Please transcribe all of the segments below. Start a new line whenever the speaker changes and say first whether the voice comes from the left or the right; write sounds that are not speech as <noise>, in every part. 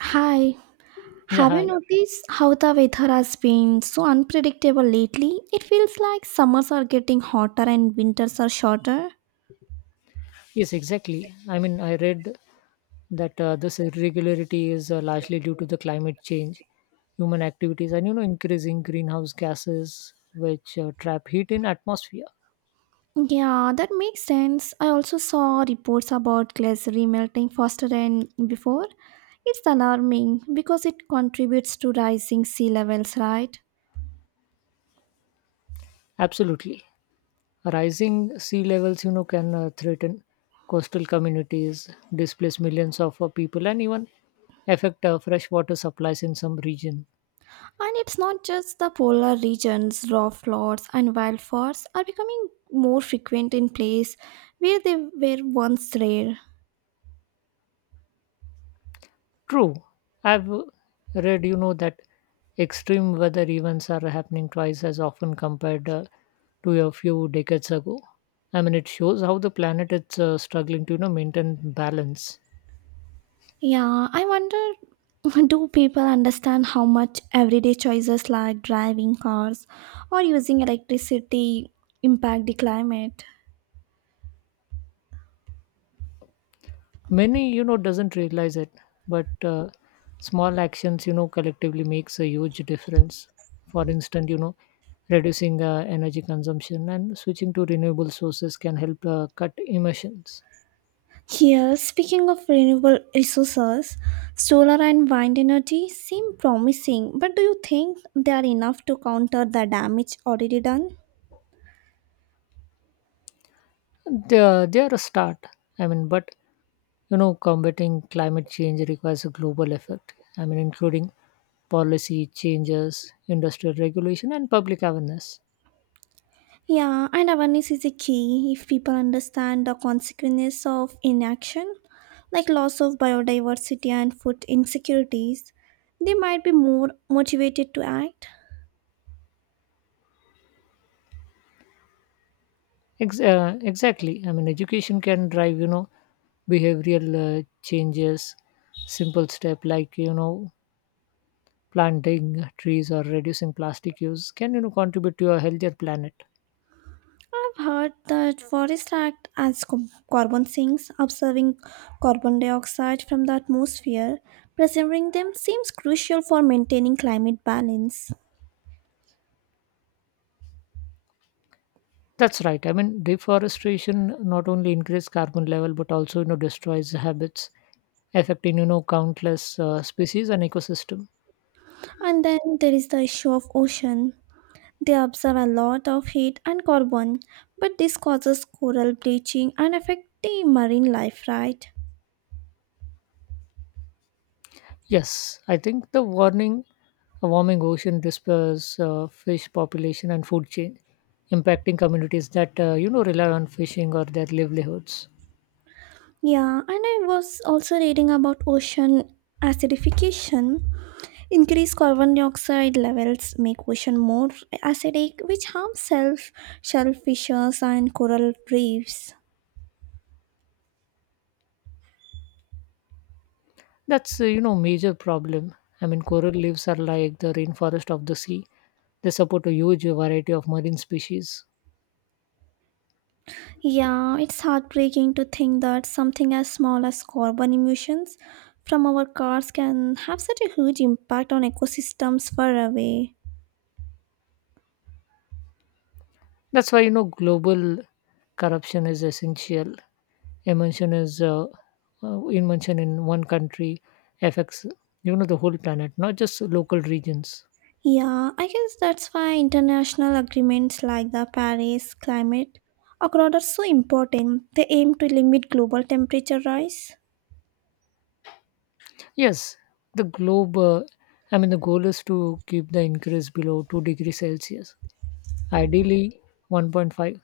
right: Hi,
left: Yeah,
right: have you
left: hi.
right: noticed how the weather has been so unpredictable lately? It feels like summers are getting hotter and winters are shorter.
left: Yes, exactly. I mean, I read that this irregularity is largely due to the climate change, human activities, and increasing greenhouse gases which trap heat in atmosphere.
right: Yeah, that makes sense. I also saw reports about glacier melting faster than before. It's alarming because it contributes to rising sea levels, right?
left: Absolutely, rising sea levels, can threaten coastal communities, displace millions of people, and even affect freshwater supplies in some region.
right: And it's not just the polar regions, rock floods and wildfires are becoming more frequent in places where they were once rare.
left: True. I've read, that extreme weather events are happening twice as often compared to a few decades ago. I mean, it shows how the planet is struggling to, maintain balance.
right: Yeah, I wonder <laughs> do people understand how much everyday choices like driving cars or using electricity impact the climate?
left: Many, doesn't realize it, but small actions, collectively makes a huge difference. For instance, reducing energy consumption and switching to renewable sources can help cut emissions.
right: Here, speaking of renewable resources, solar and wind energy seem promising, but do you think they are enough to counter the damage already done?
left: They are a start. I mean, but combating climate change requires a global effort. I mean, including policy changes, industrial regulation, and public awareness.
right: Yeah, and awareness is a key if people understand the consequences of inaction, like loss of biodiversity and food insecurities. They might be more motivated to act.
left: Exactly. I mean, education can drive, behavioral changes, simple step like, planting trees or reducing plastic use can, contribute to a healthier planet.
right: I've heard that forests act as carbon sinks, observing carbon dioxide from the atmosphere. Preserving them seems crucial for maintaining climate balance.
left: That's right. I mean, deforestation not only increases carbon level but also destroys habits, affecting countless species and ecosystem.
right: And then there is the issue of ocean. They absorb a lot of heat and carbon, but this causes coral bleaching and affect the marine life, right?
left: Yes, I think the warning, a warming ocean dispers fish population and food chain, impacting communities that rely on fishing or their livelihoods.
right: Yeah, and I was also reading about ocean acidification. Increased carbon dioxide levels make ocean more acidic, which harms self shellfishes and coral reefs.
left: That's major problem. I mean, coral reefs are like the rainforest of the sea. They support a huge variety of marine species.
right: Yeah, it's heartbreaking to think that something as small as carbon emissions from our cars can have such a huge impact on ecosystems far away.
left: That's why global corruption is essential emotion is invention in one country affects the whole planet, not just local regions.
right: Yeah, I guess that's why international agreements like the Paris Climate Accord are so important. They aim to limit global temperature rise.
left: Yes, the globe, I mean, the goal is to keep the increase below 2 degrees celsius, ideally 1.5,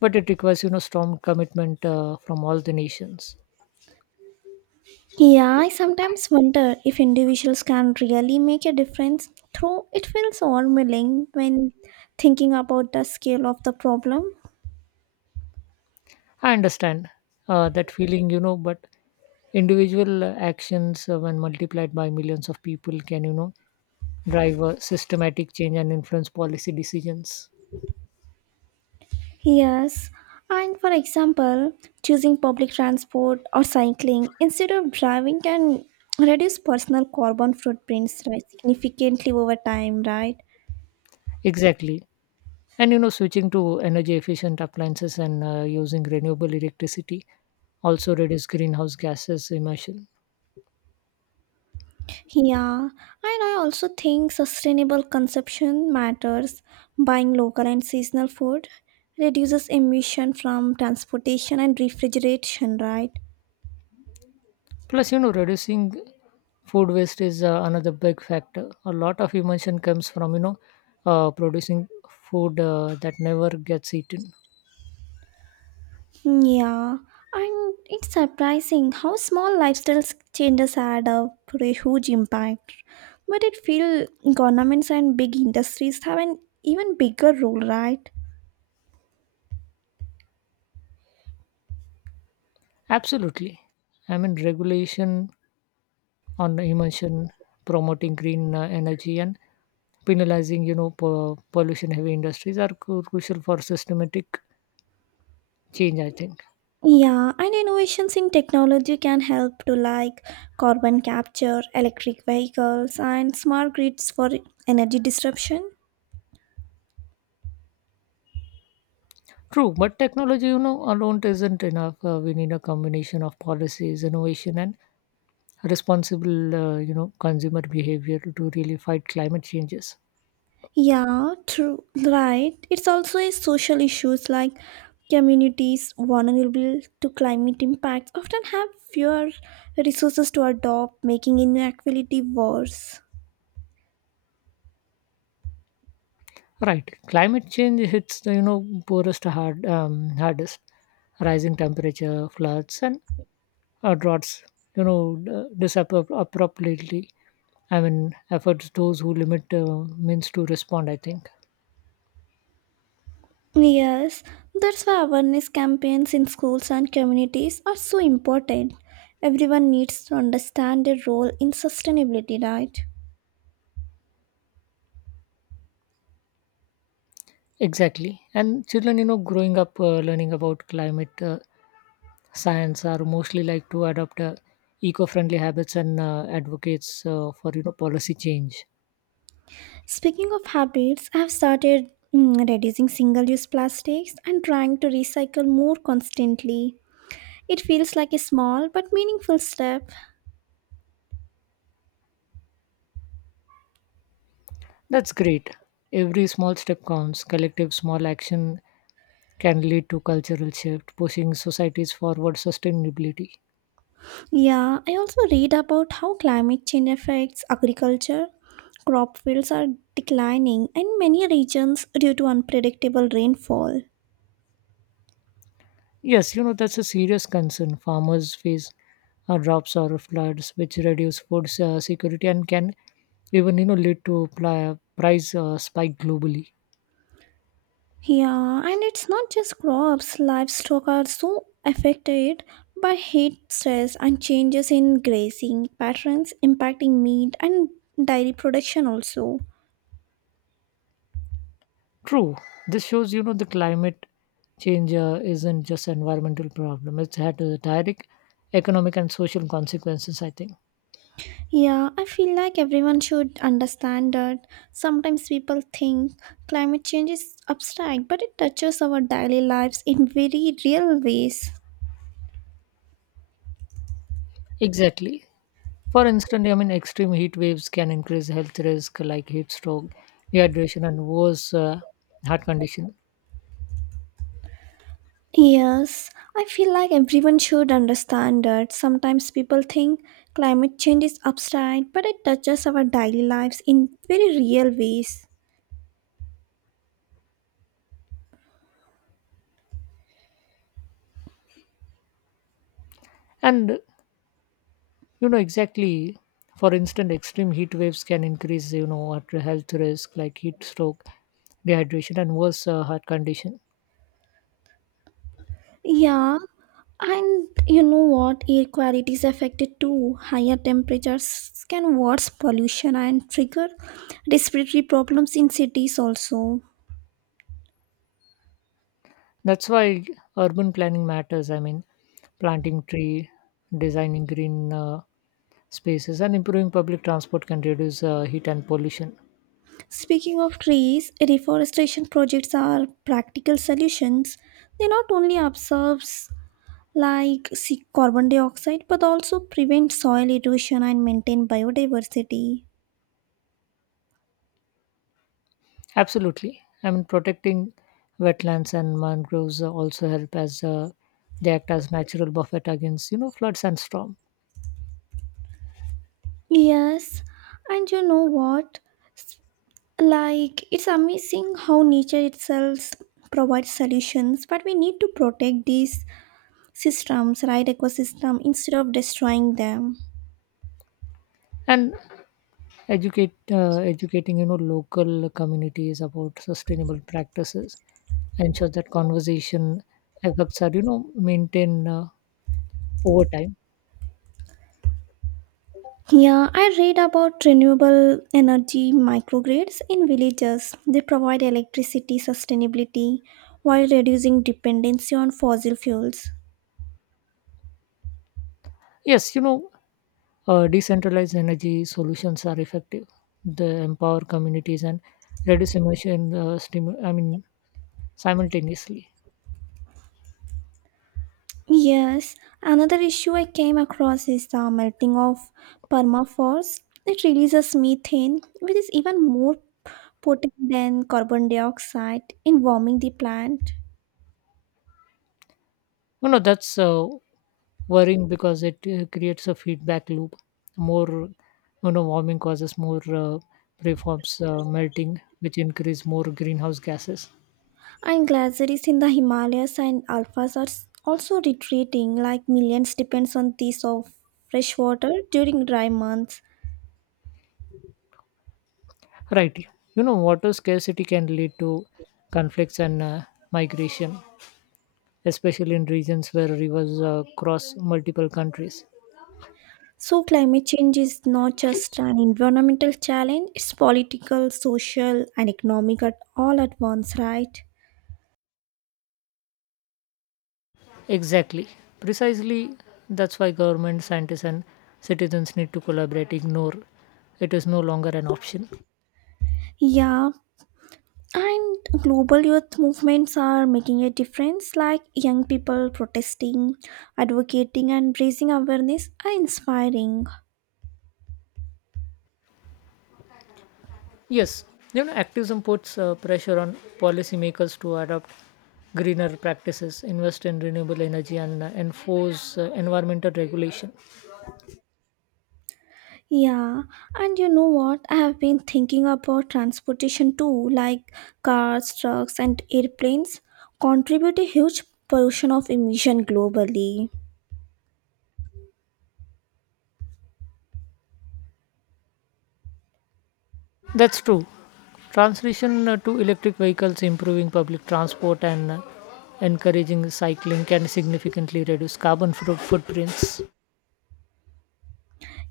left: but it requires strong commitment from all the nations.
right: Yeah, I sometimes wonder if individuals can really make a difference, though it feels overwhelming when thinking about the scale of the problem.
left: I understand that feeling, but individual actions when multiplied by millions of people can, driver systematic change and influence policy decisions.
right: Yes, and for example, choosing public transport or cycling instead of driving can reduce personal carbon footprints right, significantly over time, right?
left: Exactly. And, switching to energy efficient appliances and using renewable electricity also reduce greenhouse gases emission.
right: Yeah, and I also think sustainable consumption matters. Buying local and seasonal food reduces emission from transportation and refrigeration, right?
left: Plus, reducing food waste is another big factor. A lot of emission comes from producing food that never gets eaten.
right: Yeah, and it's surprising how small lifestyle changes had up to a pretty huge impact. But it feels governments and big industries have an even bigger role, right?
left: Absolutely. I mean, regulation on emission, promoting green energy, and penalizing, pollution heavy industries are crucial for systematic change, I think.
right: Yeah, and innovations in technology can help to like carbon capture, electric vehicles, and smart grids for energy disruption.
left: True, but technology, alone isn't enough. We need a combination of policies, innovation, and responsible, consumer behavior to really fight climate changes.
right: Yeah, true. Right. It's also a social issues like communities vulnerable to climate impacts often have fewer resources to adopt, making inequality worse.
left: Right, climate change hits the, poorest hardest. Rising temperature, floods, and droughts, disappear abruptly. I mean, efforts those who limit means to respond, I think.
right: Yes, that's why awareness campaigns in schools and communities are so important. Everyone needs to understand their role in sustainability, right?
left: Exactly. And children, growing up learning about climate science are mostly like to adopt eco-friendly habits and advocates for policy change.
right: Speaking of habits, I have started reducing single use plastics and trying to recycle more constantly. It feels like a small but meaningful step.
left: That's great. Every small step counts. Collective small action can lead to cultural shift, pushing societies forward sustainability.
right: Yeah, I also read about how climate change affects agriculture. Crop fields are declining in many regions due to unpredictable rainfall.
left: Yes, that's a serious concern. Farmers face drops or floods, which reduce food security and can even, lead to price spike globally.
right: Yeah, and it's not just crops, livestock are so affected by heat stress and changes in grazing patterns impacting meat and dairy production also.
left: True. This shows, the climate change isn't just an environmental problem. It's had direct economic and social consequences, I think.
right: Yeah, I feel like everyone should understand that sometimes people think climate change is abstract, but it touches our daily lives in very real ways.
left: Exactly. For instance, I mean, extreme heat waves can increase health risk like heat stroke, dehydration, and worse heart condition.
right: Yes, I feel like everyone should understand that sometimes people think climate change is abstract, but it touches our daily lives in very real ways.
left: And, exactly. For instance, extreme heat waves can increase, heart health risk like heat stroke, dehydration, and worse heart condition.
right: Yeah, and you know what? Air quality is affected too. Higher temperatures can worse pollution and trigger respiratory problems in cities also.
left: That's why urban planning matters. I mean, planting tree, designing green spaces, and improving public transport can reduce heat and pollution.
right: Speaking of trees, reforestation projects are practical solutions. They not only absorbs like carbon dioxide but also prevent soil erosion and maintain biodiversity.
left: Absolutely. I mean, protecting wetlands and mangroves also help as they act as natural buffet against, floods and storm.
right: Yes, and you know what? Like, it's amazing how nature itself provides solutions, but we need to protect these systems, right? Ecosystem instead of destroying them.
left: And educate educating, local communities about sustainable practices ensure that conversation efforts are, maintained over time.
right: Yeah, I read about renewable energy microgrids in villages. They provide electricity sustainability while reducing dependency on fossil fuels.
left: Yes, decentralized energy solutions are effective. They empower communities and reduce emission, I mean, simultaneously.
right: Yes, another issue I came across is the melting of permafrost. It releases methane, which is even more potent than carbon dioxide in warming the plant.
left: That's worrying because it creates a feedback loop. More, warming causes more preforms melting, which increase more greenhouse gases.
right: And glaciers in the Himalayas and alphas are also retreating, like millions depends on this of fresh water during dry months.
left: Right, water scarcity can lead to conflicts and migration, especially in regions where rivers cross multiple countries.
right: So climate change is not just an environmental challenge, it's political, social and economic at all at once, right?
left: Exactly. Precisely. That's why government scientists and citizens need to collaborate. Ignore it is no longer an option.
right: Yeah, and global youth movements are making a difference, like young people protesting, advocating, and raising awareness are inspiring.
left: Yes, activism puts pressure on policymakers to adopt greener practices, invest in renewable energy, and enforce environmental regulation.
right: Yeah, and you know what? I have been thinking about transportation too, like cars, trucks, and airplanes contribute a huge portion of emission globally.
left: That's true. Transition to electric vehicles, improving public transport, and encouraging cycling can significantly reduce carbon footprints.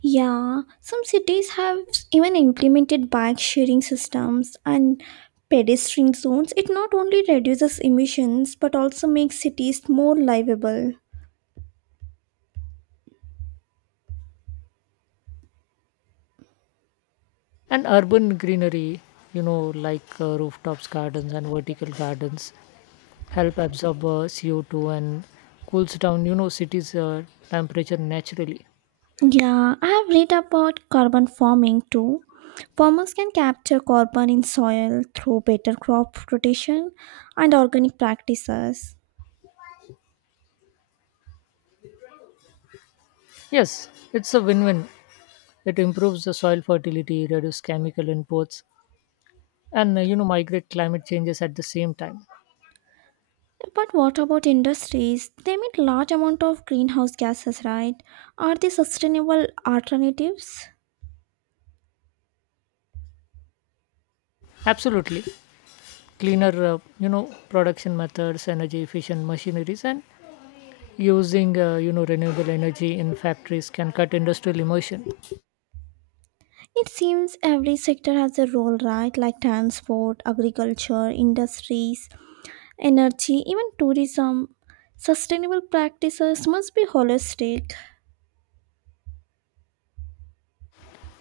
right: Yeah, some cities have even implemented bike sharing systems and pedestrian zones. It not only reduces emissions but also makes cities more livable.
left: And urban greenery, like rooftops, gardens, and vertical gardens, help absorb CO2 and cools down, cities' temperature naturally.
right: Yeah, I have read about carbon farming too. Farmers can capture carbon in soil through better crop rotation and organic practices.
left: Yes, it's a win-win. It improves the soil fertility, reduces chemical inputs, and migrate climate changes at the same time.
right: But what about industries? They emit large amount of greenhouse gases, right? Are they sustainable alternatives?
left: Absolutely, cleaner, production methods, energy-efficient machineries, and using renewable energy in factories can cut industrial emission.
right: It seems every sector has a role, right? Like transport, agriculture, industries, energy, even tourism. Sustainable practices must be holistic.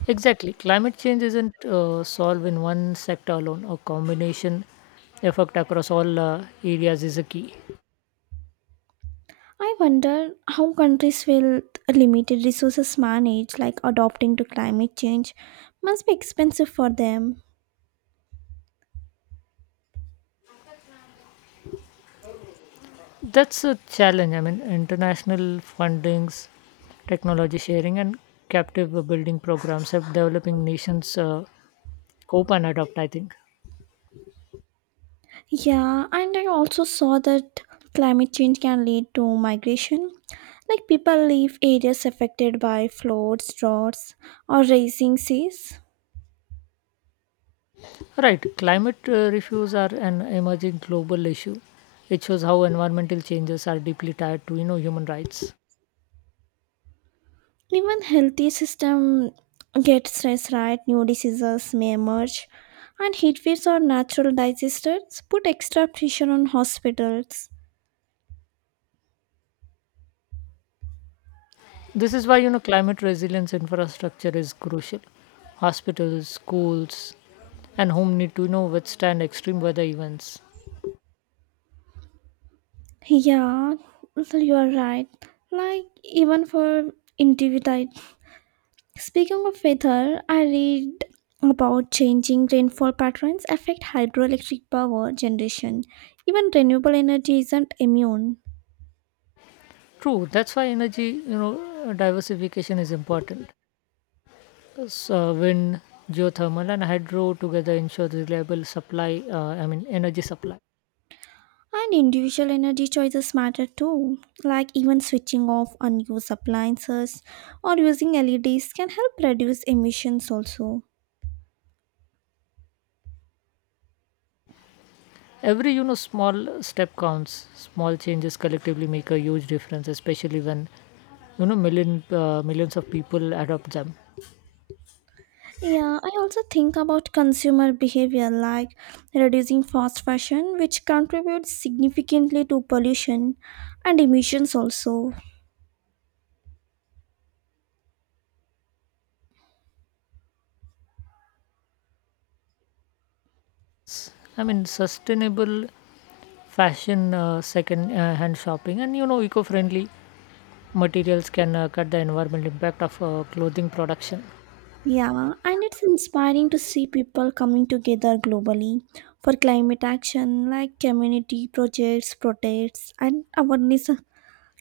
left: Exactly. Climate change isn't solved in one sector alone. A combination effect across all areas is a key.
right: I wonder how countries with limited resources manage, like adopting to climate change, must be expensive for them.
left: That's a challenge. I mean, international fundings, technology sharing, and captive building programs help developing nations cope and adopt, I think.
right: Yeah, and I also saw that climate change can lead to migration. Like people leave areas affected by floods, droughts, or rising seas.
left: Right. Climate refuse are an emerging global issue. It shows how environmental changes are deeply tied to, human rights.
right: Even healthy system get stressed, right? New diseases may emerge and heat waves or natural disasters put extra pressure on hospitals.
left: This is why climate resilience infrastructure is crucial. Hospitals, schools, and home need to, withstand extreme weather events.
right: Yeah, you are right, like even for individual. Speaking of weather, I read about changing rainfall patterns affect hydroelectric power generation. Even renewable energy isn't immune.
left: True, that's why energy, diversification is important. So wind, geothermal, and hydro together ensure reliable supply. I mean energy supply.
right: And individual energy choices matter too, like even switching off unused appliances or using LEDs can help reduce emissions also.
left: Every, small step counts. Small changes collectively make a huge difference, especially when, millions of people adopt them.
right: Yeah, I also think about consumer behavior like reducing fast fashion, which contributes significantly to pollution and emissions also.
left: I mean, sustainable fashion second hand shopping and, eco-friendly materials can cut the environmental impact of clothing production.
right: Yeah, and it's inspiring to see people coming together globally for climate action like community projects, protests, and awareness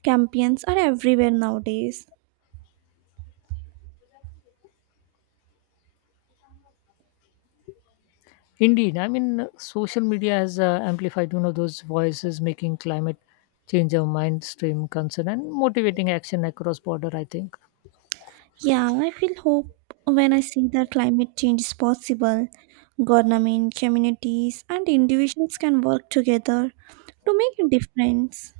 right: campaigns are everywhere nowadays.
left: Indeed. I mean, social media has amplified, those voices, making climate change a mainstream concern and motivating action across border, I think.
right: Yeah, I feel hope when I see that climate change is possible. Government, communities, and individuals can work together to make a difference.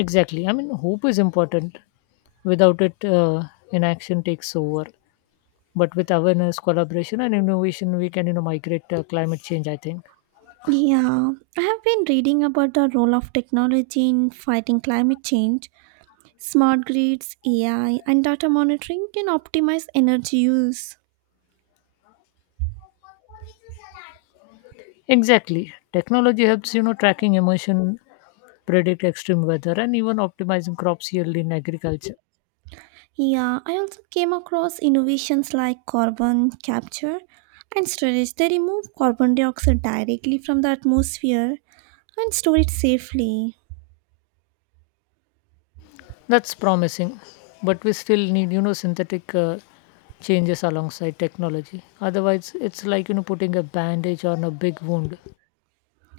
left: Exactly. I mean, hope is important. Without it, inaction takes over. But with awareness, collaboration, and innovation, we can, migrate climate change, I think.
right: Yeah, I have been reading about the role of technology in fighting climate change. Smart grids, AI, and data monitoring can optimize energy use.
left: Exactly. Technology helps, tracking emission, predict extreme weather, and even optimizing crops yield in agriculture.
right: Yeah, I also came across innovations like carbon capture and storage. They remove carbon dioxide directly from the atmosphere and store it safely.
left: That's promising, but we still need, synthetic changes alongside technology. Otherwise, it's like, putting a bandage on a big wound.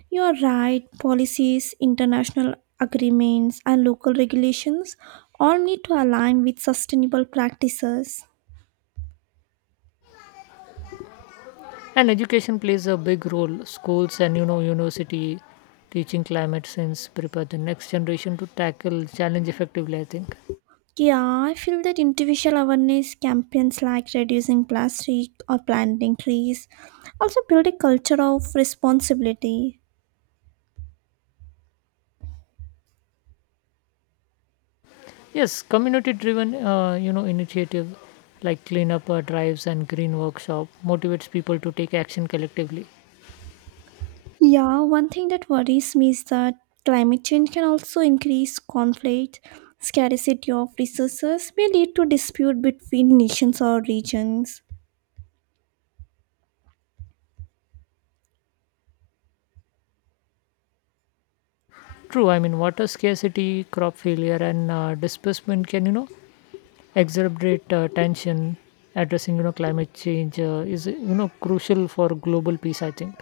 right: You are right, policies, international agreements, and local regulations all need to align with sustainable practices.
left: And education plays a big role. Schools and, university teaching climate science prepare the next generation to tackle challenge effectively, I think.
right: Yeah, I feel that individual awareness campaigns like reducing plastic or planting trees also build a culture of responsibility.
left: Yes, community-driven, initiative like cleanup drives and green workshop motivates people to take action collectively.
right: Yeah, one thing that worries me is that climate change can also increase conflict. Scarcity of resources may lead to dispute between nations or regions.
left: True, I mean, water scarcity, crop failure, and disbursement can, exacerbate tension. Addressing, climate change is, crucial for global peace, I think.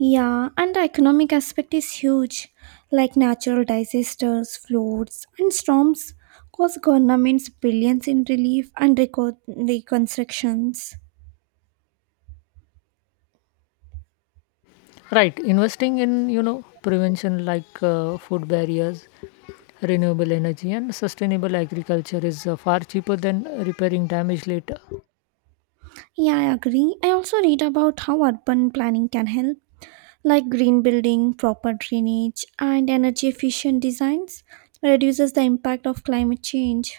right: Yeah, and the economic aspect is huge, like natural disasters, floods, and storms cost governments billions in relief and reconstructions.
left: Right. Investing in, prevention like food barriers, renewable energy, and sustainable agriculture is far cheaper than repairing damage later.
right: Yeah, I agree. I also read about how urban planning can help like green building, proper drainage, and energy efficient designs reduces the impact of climate change.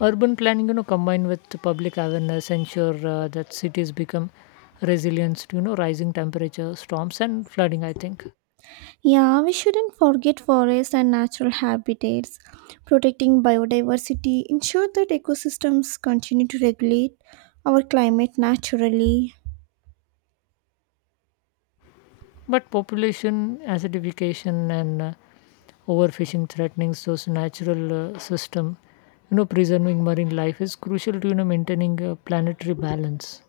left: Urban planning, combined with public awareness, ensure that cities become resilient to, rising temperature, storms, and flooding, I think.
right: Yeah, we shouldn't forget forests and natural habitats. Protecting biodiversity ensure that ecosystems continue to regulate our climate naturally.
left: But population acidification and overfishing threatening those natural system, preserving marine life is crucial to, maintaining planetary balance.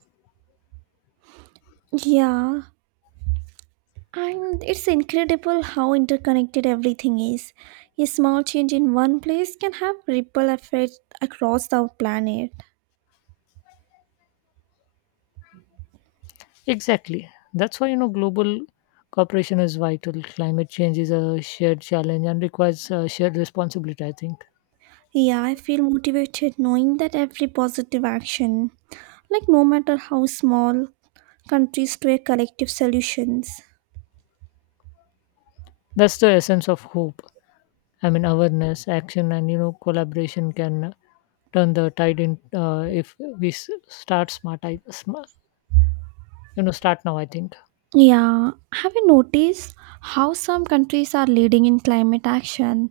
right: Yeah, and it's incredible how interconnected everything is. A small change in one place can have ripple effects across the planet.
left: Exactly. That's why, global cooperation is vital. Climate change is a shared challenge and requires shared responsibility, I think.
right: Yeah, I feel motivated knowing that every positive action, like no matter how small, countries to a collective solutions.
left: That's the essence of hope. I mean, awareness, action, and, collaboration can turn the tide in if we start smart. Start now, I think.
right: Yeah, have you noticed how some countries are leading in climate action?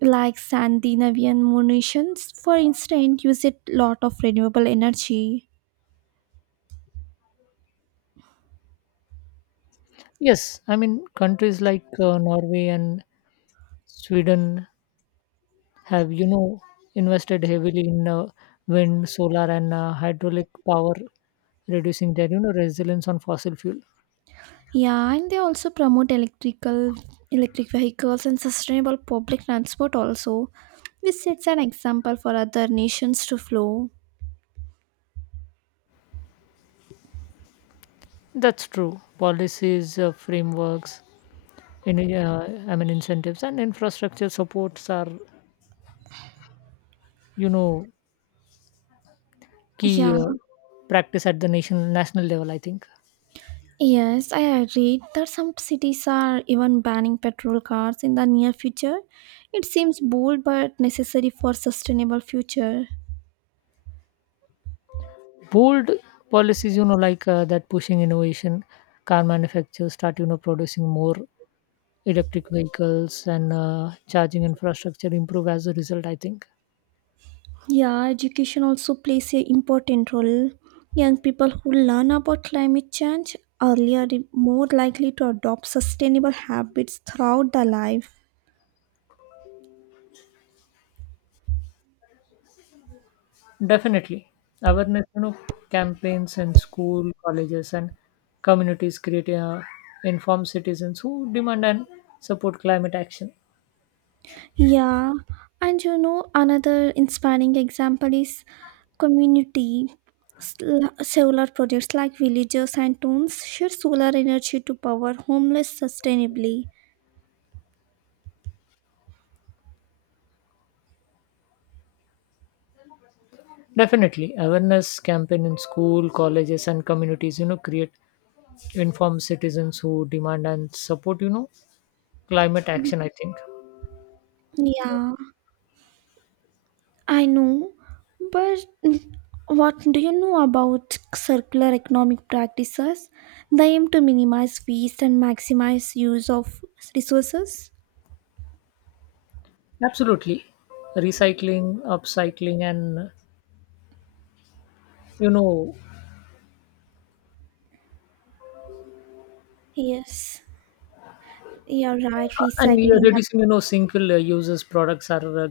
right: Like Scandinavian nations, for instance, use a lot of renewable energy.
left: Yes, I mean countries like Norway and Sweden have, invested heavily in wind, solar, and hydraulic power, reducing their, resilience on fossil fuel.
right: Yeah, and they also promote electric vehicles and sustainable public transport also, which sets an example for other nations to follow.
left: That's true. Policies, frameworks, I mean incentives, and infrastructure supports are, you know, key
right: Yeah,
left: practice at the national level, I think.
right: yes, I agree that some cities are even banning petrol cars in the near future. It seems bold but necessary for sustainable future.
left: Bold policies, like that pushing innovation, car manufacturers start, producing more electric vehicles and charging infrastructure improve as a result, I think.
right: Yeah, education also plays a important role. Young people who learn about climate change earlier are more likely to adopt sustainable habits throughout their life.
left: Definitely awareness, campaigns in school colleges and communities create informed citizens who demand and support climate action.
right: Yeah, and you know, another inspiring example is community solar projects like villages and towns share solar energy to power homeless sustainably.
left: Definitely awareness campaign in school colleges and communities, create informed citizens who demand and support, climate action, I think.
right: Yeah, I know, but what do you know about circular economic practices? They aim to minimize waste and maximize use of resources.
left: Absolutely recycling upcycling and you know
right: Yes, you're right.
left: and we are
right: Recycling,
left: reducing, single users products are a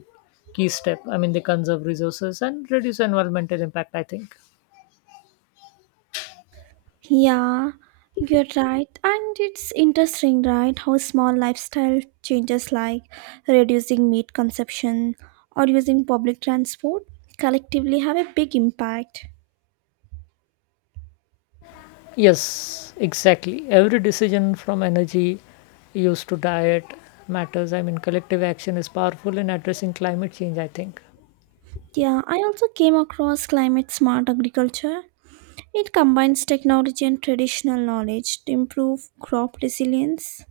left: key step. I mean, they conserve resources and reduce environmental impact, I think.
right: yeah, you're right. And it's interesting, right? How small lifestyle changes like reducing meat consumption or using public transport collectively have a big impact.
left: Yes, exactly. Every decision from energy use to diet matters. I mean, collective action is powerful in addressing climate change, I think.
right: Yeah, I also came across climate smart agriculture. It combines technology and traditional knowledge to improve crop resilience.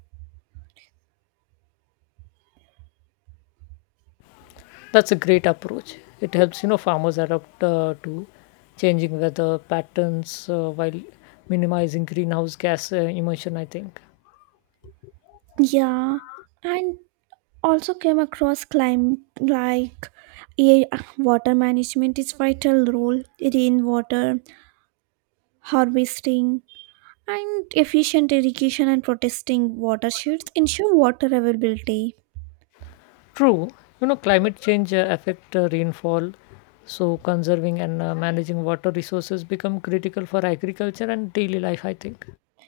left: That's a great approach. It helps, farmers adapt to changing weather patterns while minimizing greenhouse gas emission, I think.
right: Yeah, and also came across climate like air, water management is vital role, rainwater harvesting, and efficient irrigation and protesting watersheds ensure water availability.
left: True, climate change affect rainfall, so conserving and managing water resources become critical for agriculture and daily life, I think.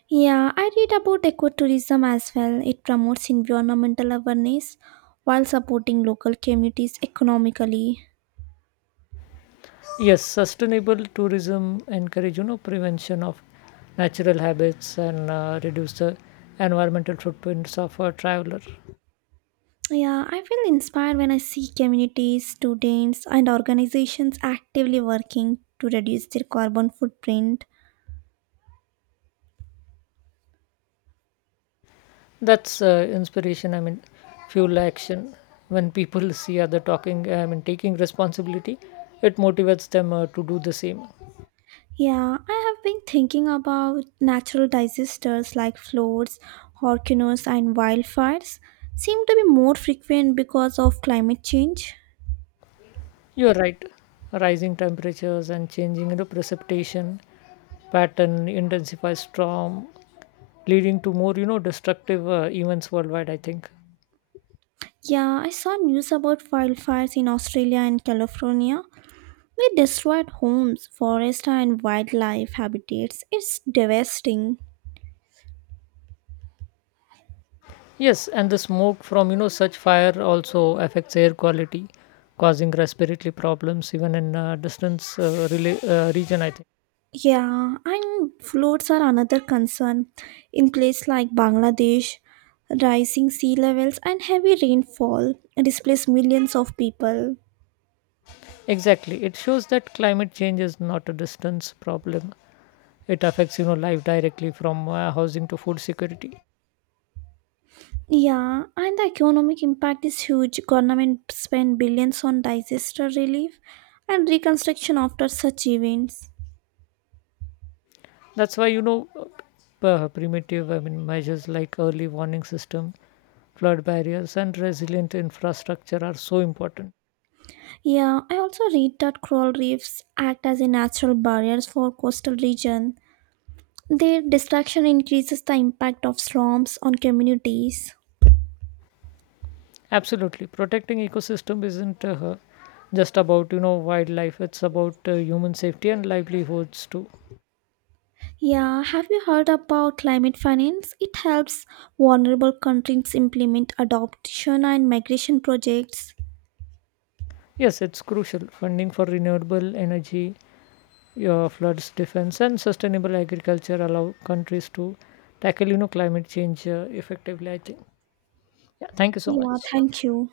right: Yeah, I read about ecotourism as well. It promotes environmental awareness while supporting local communities economically.
left: Yes, sustainable tourism encourage, prevention of natural habits and reduce the environmental footprints of a traveler.
right: Yeah, I feel inspired when I see communities, students, and organizations actively working to reduce their carbon footprint.
left: That's inspiration. I mean, fuel action. When people see other talking, I mean, taking responsibility, it motivates them to do the same.
right: Yeah, I have been thinking about natural disasters like floods, hurricanes, and wildfires seem to be more frequent because of climate change.
left: You're right. Rising temperatures and changing, precipitation pattern intensify storm, leading to more, destructive events worldwide, I think.
right: Yeah, I saw news about wildfires in Australia and California. They destroyed homes, forests, and wildlife habitats. It's devastating.
left: Yes, and the smoke from, such fire also affects air quality, causing respiratory problems even in distance region, I think.
right: Yeah, and floats are another concern. In places like Bangladesh, rising sea levels and heavy rainfall displace millions of people.
left: Exactly. It shows that climate change is not a distance problem. It affects, life directly from housing to food security.
right: Yeah, and the economic impact is huge. Government spend billions on disaster relief and reconstruction after such events.
left: That's why, primitive I mean, measures like early warning system, flood barriers, and resilient infrastructure are so important.
right: Yeah, I also read that coral reefs act as a natural barriers for coastal region. Their destruction increases the impact of storms on communities.
left: Absolutely, protecting ecosystem isn't just about, wildlife; it's about human safety and livelihoods too.
right: Yeah, have you heard about climate finance? It helps vulnerable countries implement adoption and migration projects.
left: Yes, it's crucial. Funding for renewable energy, floods defense, and sustainable agriculture allow countries to tackle, climate change effectively, I think. Yeah. Thank you so
right: Yeah,
left: much.
right: thank you.